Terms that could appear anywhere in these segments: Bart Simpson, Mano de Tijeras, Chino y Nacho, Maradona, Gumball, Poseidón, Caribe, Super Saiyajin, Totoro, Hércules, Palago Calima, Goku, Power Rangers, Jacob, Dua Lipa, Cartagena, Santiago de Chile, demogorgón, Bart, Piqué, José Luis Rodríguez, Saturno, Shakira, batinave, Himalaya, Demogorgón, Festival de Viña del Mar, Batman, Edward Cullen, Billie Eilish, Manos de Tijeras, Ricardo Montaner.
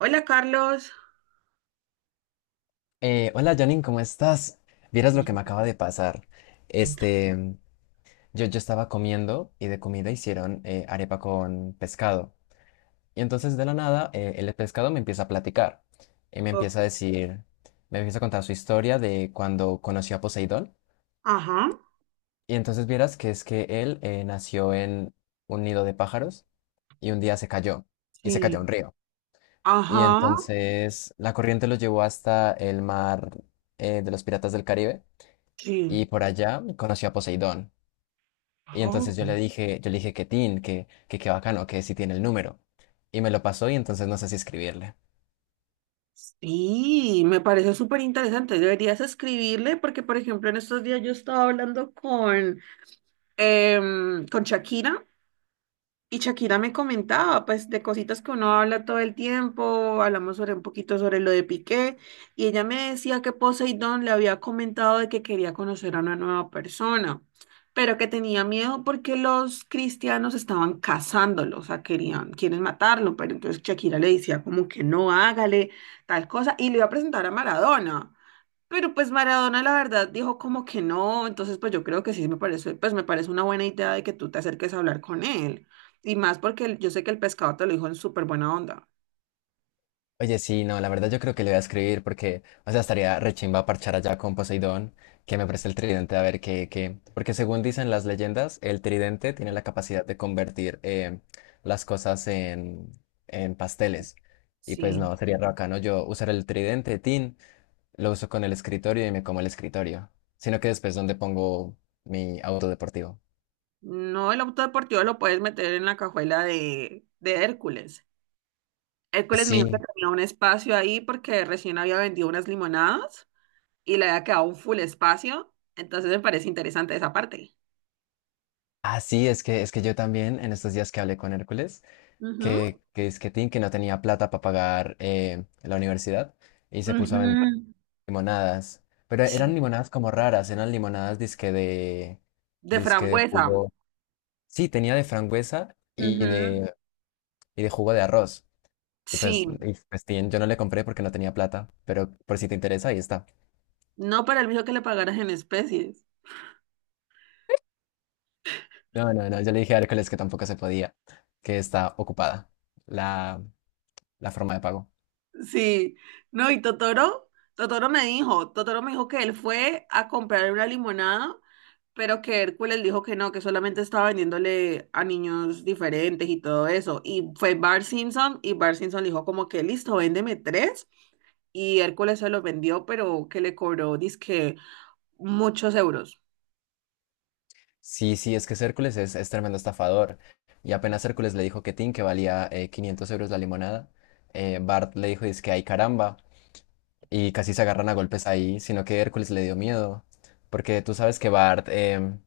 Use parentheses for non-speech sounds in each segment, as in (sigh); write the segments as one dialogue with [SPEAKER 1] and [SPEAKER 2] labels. [SPEAKER 1] Hola Carlos.
[SPEAKER 2] Hola, Janine, ¿cómo estás? Vieras lo que me acaba de pasar.
[SPEAKER 1] Entra.
[SPEAKER 2] Este, yo estaba comiendo y de comida hicieron arepa con pescado. Y entonces de la nada el pescado me empieza a platicar y me
[SPEAKER 1] Oh,
[SPEAKER 2] empieza a decir, me empieza a contar su historia de cuando conoció a Poseidón.
[SPEAKER 1] ajá,
[SPEAKER 2] Y entonces vieras que es que él nació en un nido de pájaros y un día se cayó y se
[SPEAKER 1] sí,
[SPEAKER 2] cayó a un río. Y
[SPEAKER 1] ajá,
[SPEAKER 2] entonces la corriente lo llevó hasta el mar de los Piratas del Caribe.
[SPEAKER 1] sí.
[SPEAKER 2] Y por allá conoció a Poseidón. Y
[SPEAKER 1] Oh,
[SPEAKER 2] entonces yo le dije que Tin, que qué bacano, que si tiene el número. Y me lo pasó y entonces no sé si escribirle.
[SPEAKER 1] sí, me parece súper interesante. Deberías escribirle porque, por ejemplo, en estos días yo estaba hablando con Shakira. Y Shakira me comentaba, pues, de cositas que uno habla todo el tiempo, hablamos sobre un poquito sobre lo de Piqué, y ella me decía que Poseidón le había comentado de que quería conocer a una nueva persona, pero que tenía miedo porque los cristianos estaban cazándolo, o sea, querían, quieren matarlo, pero entonces Shakira le decía como que no hágale tal cosa, y le iba a presentar a Maradona. Pero pues Maradona la verdad dijo como que no, entonces pues yo creo que sí me parece, pues me parece una buena idea de que tú te acerques a hablar con él. Y más porque yo sé que el pescado te lo dijo en súper buena onda.
[SPEAKER 2] Oye, sí, no, la verdad yo creo que le voy a escribir porque, o sea, estaría rechimba parchar allá con Poseidón, que me preste el tridente a ver qué, qué. Porque según dicen las leyendas, el tridente tiene la capacidad de convertir las cosas en pasteles. Y pues
[SPEAKER 1] Sí.
[SPEAKER 2] no, sería re bacano yo usar el tridente, Tin. Lo uso con el escritorio y me como el escritorio, sino que después donde pongo mi auto deportivo.
[SPEAKER 1] No, el auto deportivo lo puedes meter en la cajuela de Hércules. Hércules me dijo que
[SPEAKER 2] Sí,
[SPEAKER 1] tenía un espacio ahí porque recién había vendido unas limonadas y le había quedado un full espacio. Entonces me parece interesante esa parte.
[SPEAKER 2] ah, sí, es que yo también en estos días que hablé con Hércules,
[SPEAKER 1] Ujú.
[SPEAKER 2] que es que Tim, que no tenía plata para pagar la universidad y se puso a vender
[SPEAKER 1] Ujú.
[SPEAKER 2] limonadas, pero
[SPEAKER 1] Sí.
[SPEAKER 2] eran limonadas como raras, eran limonadas
[SPEAKER 1] De
[SPEAKER 2] disque de
[SPEAKER 1] frambuesa.
[SPEAKER 2] jugo, sí, tenía de frangüesa
[SPEAKER 1] Ujú.
[SPEAKER 2] y de jugo de arroz.
[SPEAKER 1] Sí.
[SPEAKER 2] Y pues, Tim, yo no le compré porque no tenía plata, pero por si te interesa, ahí está.
[SPEAKER 1] No para el bicho que le pagaras en especies.
[SPEAKER 2] No, no, no, yo le dije a Hércules que tampoco se podía, que está ocupada la, la forma de pago.
[SPEAKER 1] Sí. No, y Totoro, Totoro me dijo que él fue a comprar una limonada, pero que Hércules dijo que no, que solamente estaba vendiéndole a niños diferentes y todo eso. Y fue Bart Simpson y Bart Simpson le dijo como que listo, véndeme tres. Y Hércules se los vendió, pero que le cobró, dizque, muchos euros.
[SPEAKER 2] Sí, sí, es que Hércules es tremendo estafador. Y apenas Hércules le dijo que Tin, que valía 500 euros la limonada, Bart le dijo, dice que ay caramba, y casi se agarran a golpes ahí, sino que Hércules le dio miedo, porque tú sabes que Bart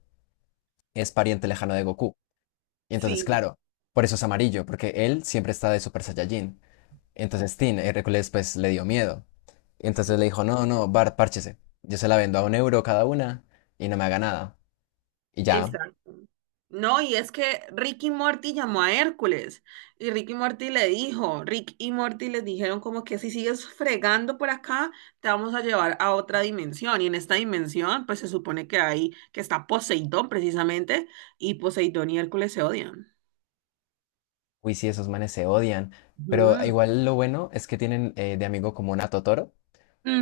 [SPEAKER 2] es pariente lejano de Goku. Y entonces,
[SPEAKER 1] Sí,
[SPEAKER 2] claro, por eso es amarillo, porque él siempre está de Super Saiyajin. Entonces Tin, Hércules pues le dio miedo. Entonces
[SPEAKER 1] sí.
[SPEAKER 2] le dijo, no, no, Bart, párchese. Yo se la vendo a un euro cada una y no me haga nada. Y ya,
[SPEAKER 1] Exacto. No, y es que Ricky Morty llamó a Hércules y Ricky Morty le dijo, Rick y Morty les dijeron como que si sigues fregando por acá, te vamos a llevar a otra dimensión. Y en esta dimensión, pues se supone que hay, que está Poseidón precisamente, y Poseidón y Hércules se odian.
[SPEAKER 2] uy, sí, esos manes se odian. Pero
[SPEAKER 1] Ujú.
[SPEAKER 2] igual lo bueno es que tienen de amigo común a Totoro.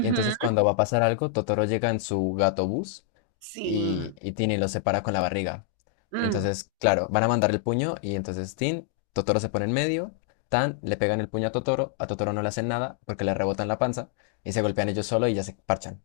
[SPEAKER 2] Y entonces cuando va a pasar algo, Totoro llega en su gato bus
[SPEAKER 1] Sí.
[SPEAKER 2] y Tin y lo separa con la barriga.
[SPEAKER 1] Mm.
[SPEAKER 2] Entonces, claro, van a mandar el puño y entonces Tin, Totoro se pone en medio. Tan, le pegan el puño a Totoro no le hacen nada porque le rebotan la panza y se golpean ellos solo y ya se parchan.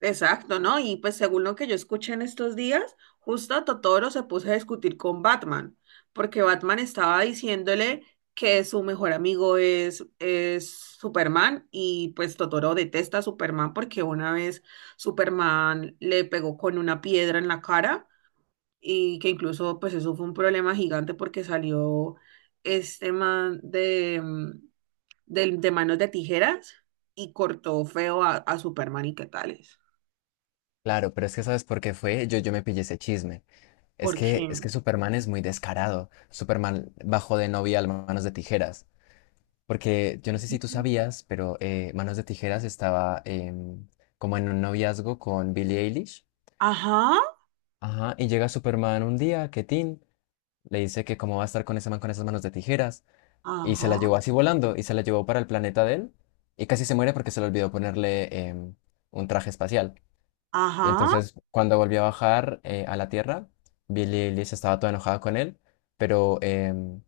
[SPEAKER 1] Exacto, ¿no? Y pues según lo que yo escuché en estos días, justo a Totoro se puso a discutir con Batman, porque Batman estaba diciéndole que su mejor amigo es Superman y pues Totoro detesta a Superman porque una vez Superman le pegó con una piedra en la cara y que incluso pues eso fue un problema gigante porque salió este man de manos de tijeras y cortó feo a Superman y qué tales.
[SPEAKER 2] Claro, pero es que ¿sabes por qué fue? Yo me pillé ese chisme.
[SPEAKER 1] ¿Por
[SPEAKER 2] Es que
[SPEAKER 1] quién?
[SPEAKER 2] Superman es muy descarado. Superman bajó de novia a Manos de Tijeras. Porque yo no sé si tú sabías, pero Manos de Tijeras estaba como en un noviazgo con Billie Eilish.
[SPEAKER 1] Ajá,
[SPEAKER 2] Ajá, y llega Superman un día, que Tin le dice que cómo va a estar con ese man con esas manos de tijeras. Y se la
[SPEAKER 1] ajá,
[SPEAKER 2] llevó así volando, y se la llevó para el planeta de él. Y casi se muere porque se le olvidó ponerle un traje espacial. Y
[SPEAKER 1] ajá.
[SPEAKER 2] entonces cuando volvió a bajar a la Tierra, Billie Eilish estaba toda enojada con él, pero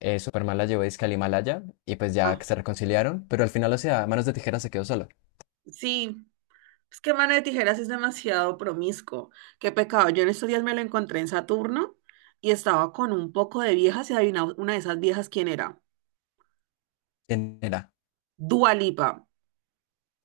[SPEAKER 2] Superman la llevó dizque al Himalaya y pues ya
[SPEAKER 1] Ah,
[SPEAKER 2] que se reconciliaron, pero al final, o sea, Manos de Tijeras se quedó solo.
[SPEAKER 1] sí, es que Mano de Tijeras sí es demasiado promiscuo. Qué pecado. Yo en estos días me lo encontré en Saturno y estaba con un poco de viejas y adivinaba una de esas viejas quién era.
[SPEAKER 2] ¿Quién era?
[SPEAKER 1] Dua Lipa.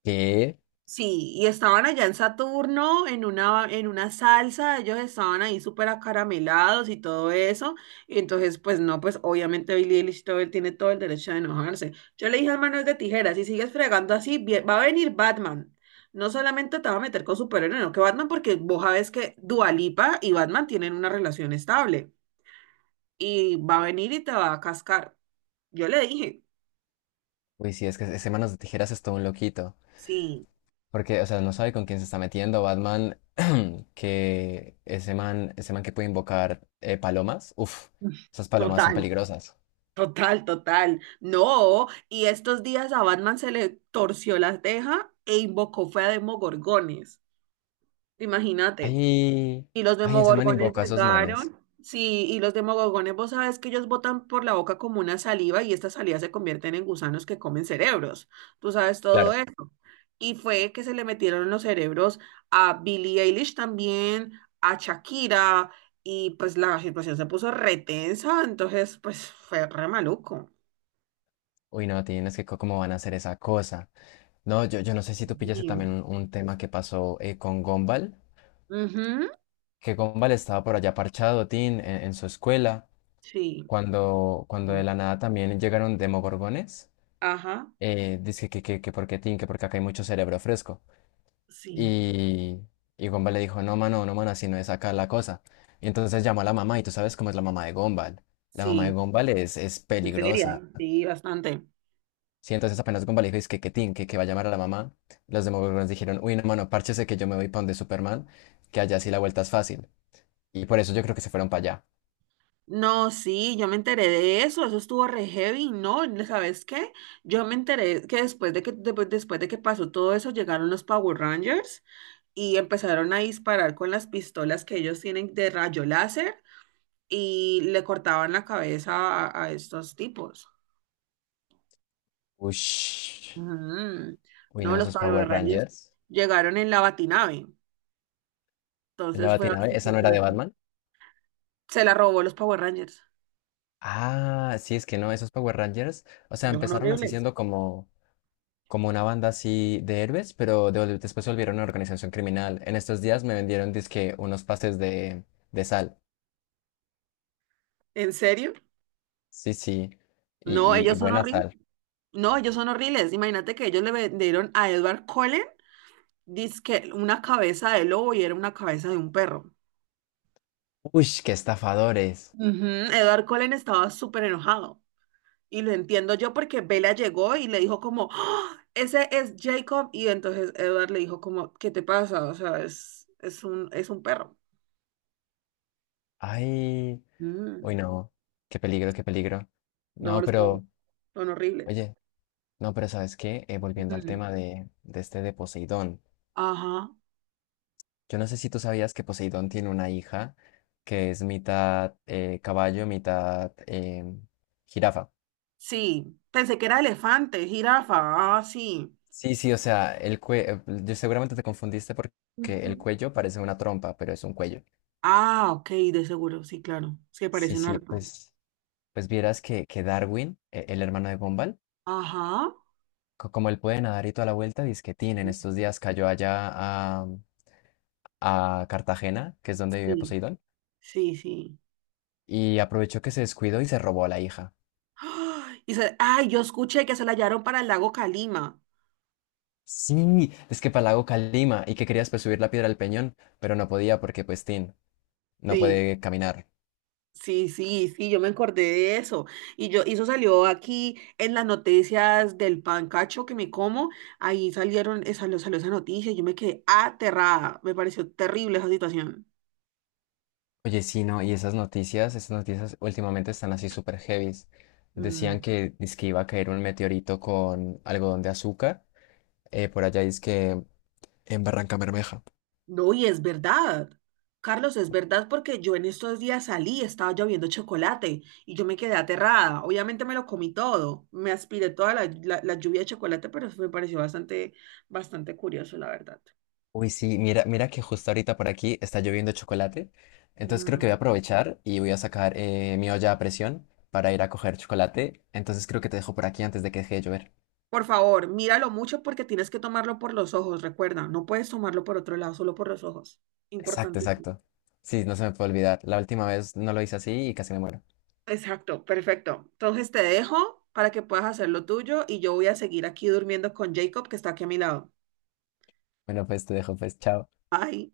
[SPEAKER 2] ¿Qué?
[SPEAKER 1] Sí, y estaban allá en Saturno en una salsa, ellos estaban ahí súper acaramelados y todo eso. Y entonces, pues no, pues obviamente Billie Eilish todo, él tiene todo el derecho de enojarse. Yo le dije al Manuel de Tijeras, si sigues fregando así, va a venir Batman. No solamente te va a meter con superhéroe, no que Batman, porque vos sabes que Dua Lipa y Batman tienen una relación estable. Y va a venir y te va a cascar. Yo le dije,
[SPEAKER 2] Uy, sí, es que ese Manos de Tijeras es todo un loquito,
[SPEAKER 1] sí,
[SPEAKER 2] porque, o sea, no sabe con quién se está metiendo. Batman, (clears throat) que ese man que puede invocar palomas, uff,
[SPEAKER 1] (laughs)
[SPEAKER 2] esas palomas son
[SPEAKER 1] total.
[SPEAKER 2] peligrosas.
[SPEAKER 1] Total, total. No, y estos días a Batman se le torció la teja e invocó fue a Demogorgones. Imagínate.
[SPEAKER 2] Ay,
[SPEAKER 1] Y los
[SPEAKER 2] ay, ese man
[SPEAKER 1] Demogorgones
[SPEAKER 2] invoca a esos manes.
[SPEAKER 1] llegaron. Sí, y los Demogorgones, vos sabes que ellos botan por la boca como una saliva y esta saliva se convierten en gusanos que comen cerebros. Tú sabes todo
[SPEAKER 2] Claro.
[SPEAKER 1] eso. Y fue que se le metieron en los cerebros a Billie Eilish también, a Shakira, y pues la situación se puso retensa, entonces pues fue re maluco.
[SPEAKER 2] Uy, no, tienes que cómo van a hacer esa cosa. No, yo no sé si tú pillaste también
[SPEAKER 1] Bien.
[SPEAKER 2] un tema que pasó con Gombal,
[SPEAKER 1] Ujú.
[SPEAKER 2] que Gombal estaba por allá parchado, Tin, en su escuela,
[SPEAKER 1] Sí.
[SPEAKER 2] cuando, cuando de la nada también llegaron demogorgones.
[SPEAKER 1] Ajá.
[SPEAKER 2] Dice que porque Tin, que porque acá hay mucho cerebro fresco.
[SPEAKER 1] Sí.
[SPEAKER 2] Y, y Gombal le dijo, no, mano, no, mano, así no es acá la cosa. Y entonces llamó a la mamá, y tú sabes cómo es la mamá de Gombal. La mamá de
[SPEAKER 1] Sí.
[SPEAKER 2] Gombal es
[SPEAKER 1] Seria.
[SPEAKER 2] peligrosa.
[SPEAKER 1] Sí, bastante.
[SPEAKER 2] Sí, entonces apenas Gumball dijo, es que tin, que va a llamar a la mamá, los Demogorgons dijeron, uy, no, mano, párchese que yo me voy para donde Superman, que allá sí la vuelta es fácil. Y por eso yo creo que se fueron para allá.
[SPEAKER 1] No, sí, yo me enteré de eso. Eso estuvo re heavy. No, ¿sabes qué? Yo me enteré que después de que pues, después de que pasó todo eso, llegaron los Power Rangers y empezaron a disparar con las pistolas que ellos tienen de rayo láser y le cortaban la cabeza a estos tipos.
[SPEAKER 2] Ush.
[SPEAKER 1] Ujú.
[SPEAKER 2] Uy,
[SPEAKER 1] No,
[SPEAKER 2] no,
[SPEAKER 1] los
[SPEAKER 2] esos Power
[SPEAKER 1] Power Rangers
[SPEAKER 2] Rangers.
[SPEAKER 1] llegaron en la batinave.
[SPEAKER 2] En la
[SPEAKER 1] Entonces fue
[SPEAKER 2] Batinave,
[SPEAKER 1] bastante
[SPEAKER 2] ¿esa no era de
[SPEAKER 1] interesante.
[SPEAKER 2] Batman?
[SPEAKER 1] Se la robó los Power Rangers.
[SPEAKER 2] Ah, sí, es que no, esos Power Rangers, o sea,
[SPEAKER 1] Ellos son
[SPEAKER 2] empezaron así
[SPEAKER 1] horribles.
[SPEAKER 2] siendo como, como una banda así de héroes, pero después se volvieron una organización criminal. En estos días me vendieron, dizque, unos pases de sal.
[SPEAKER 1] ¿En serio?
[SPEAKER 2] Sí, sí, y,
[SPEAKER 1] No,
[SPEAKER 2] y
[SPEAKER 1] ellos son
[SPEAKER 2] buena
[SPEAKER 1] horribles.
[SPEAKER 2] sal.
[SPEAKER 1] No, ellos son horribles. Imagínate que ellos le vendieron a Edward Cullen dizque una cabeza de lobo y era una cabeza de un perro.
[SPEAKER 2] Uy, qué estafadores.
[SPEAKER 1] Ujú. Edward Cullen estaba súper enojado. Y lo entiendo yo porque Bella llegó y le dijo como, "¡Ah! Ese es Jacob". Y entonces Edward le dijo como, ¿qué te pasa? O sea, es un perro.
[SPEAKER 2] Ay,
[SPEAKER 1] Mm,
[SPEAKER 2] uy, no, qué peligro, qué peligro.
[SPEAKER 1] no,
[SPEAKER 2] No,
[SPEAKER 1] los perros
[SPEAKER 2] pero,
[SPEAKER 1] son horribles.
[SPEAKER 2] oye, no, pero ¿sabes qué? Volviendo al
[SPEAKER 1] Mm.
[SPEAKER 2] tema de este de Poseidón.
[SPEAKER 1] Ajá.
[SPEAKER 2] Yo no sé si tú sabías que Poseidón tiene una hija que es mitad caballo, mitad jirafa.
[SPEAKER 1] Sí, pensé que era elefante, jirafa, ah, sí.
[SPEAKER 2] Sí, sí, o sea, el cuello, yo seguramente te confundiste porque el
[SPEAKER 1] Ujú.
[SPEAKER 2] cuello parece una trompa, pero es un cuello.
[SPEAKER 1] Ah, ok, de seguro, sí, claro, se
[SPEAKER 2] Sí,
[SPEAKER 1] parecen
[SPEAKER 2] sí,
[SPEAKER 1] harto.
[SPEAKER 2] pues, pues vieras que Darwin, el hermano de Gumball,
[SPEAKER 1] Ajá,
[SPEAKER 2] como él puede nadar y toda la vuelta, disquetín, en
[SPEAKER 1] sí,
[SPEAKER 2] estos días cayó allá a, a Cartagena, que es donde vive
[SPEAKER 1] sí,
[SPEAKER 2] Poseidón,
[SPEAKER 1] sí, sí.
[SPEAKER 2] y aprovechó que se descuidó y se robó a la hija.
[SPEAKER 1] ¡Ah! Y ay, yo escuché que se la hallaron para el lago Calima.
[SPEAKER 2] Sí, es que Palago Calima y que querías pues subir la piedra al peñón, pero no podía porque pues Tin no
[SPEAKER 1] Sí,
[SPEAKER 2] puede caminar.
[SPEAKER 1] sí, sí, sí, yo me acordé de eso. Y yo, y eso salió aquí en las noticias del pancacho que me como, ahí salió esa noticia, y yo me quedé aterrada, me pareció terrible esa situación.
[SPEAKER 2] Oye, sí, no, y esas noticias últimamente están así súper heavies. Decían
[SPEAKER 1] Mm.
[SPEAKER 2] que dizque iba a caer un meteorito con algodón de azúcar, por allá que en Barranca Bermeja.
[SPEAKER 1] No, y es verdad. Carlos, es verdad porque yo en estos días salí, estaba lloviendo chocolate y yo me quedé aterrada. Obviamente me lo comí todo, me aspiré toda la lluvia de chocolate, pero eso me pareció bastante, bastante curioso, la verdad.
[SPEAKER 2] Uy, sí, mira, mira que justo ahorita por aquí está lloviendo chocolate. Entonces creo que voy a
[SPEAKER 1] Mm.
[SPEAKER 2] aprovechar y voy a sacar mi olla a presión para ir a coger chocolate. Entonces creo que te dejo por aquí antes de que deje de llover.
[SPEAKER 1] Por favor, míralo mucho porque tienes que tomarlo por los ojos, recuerda, no puedes tomarlo por otro lado, solo por los ojos.
[SPEAKER 2] Exacto,
[SPEAKER 1] Importantísimo.
[SPEAKER 2] exacto. Sí, no se me puede olvidar. La última vez no lo hice así y casi me muero.
[SPEAKER 1] Exacto, perfecto. Entonces te dejo para que puedas hacer lo tuyo y yo voy a seguir aquí durmiendo con Jacob que está aquí a mi lado.
[SPEAKER 2] Bueno, pues te dejo, pues, chao.
[SPEAKER 1] Bye.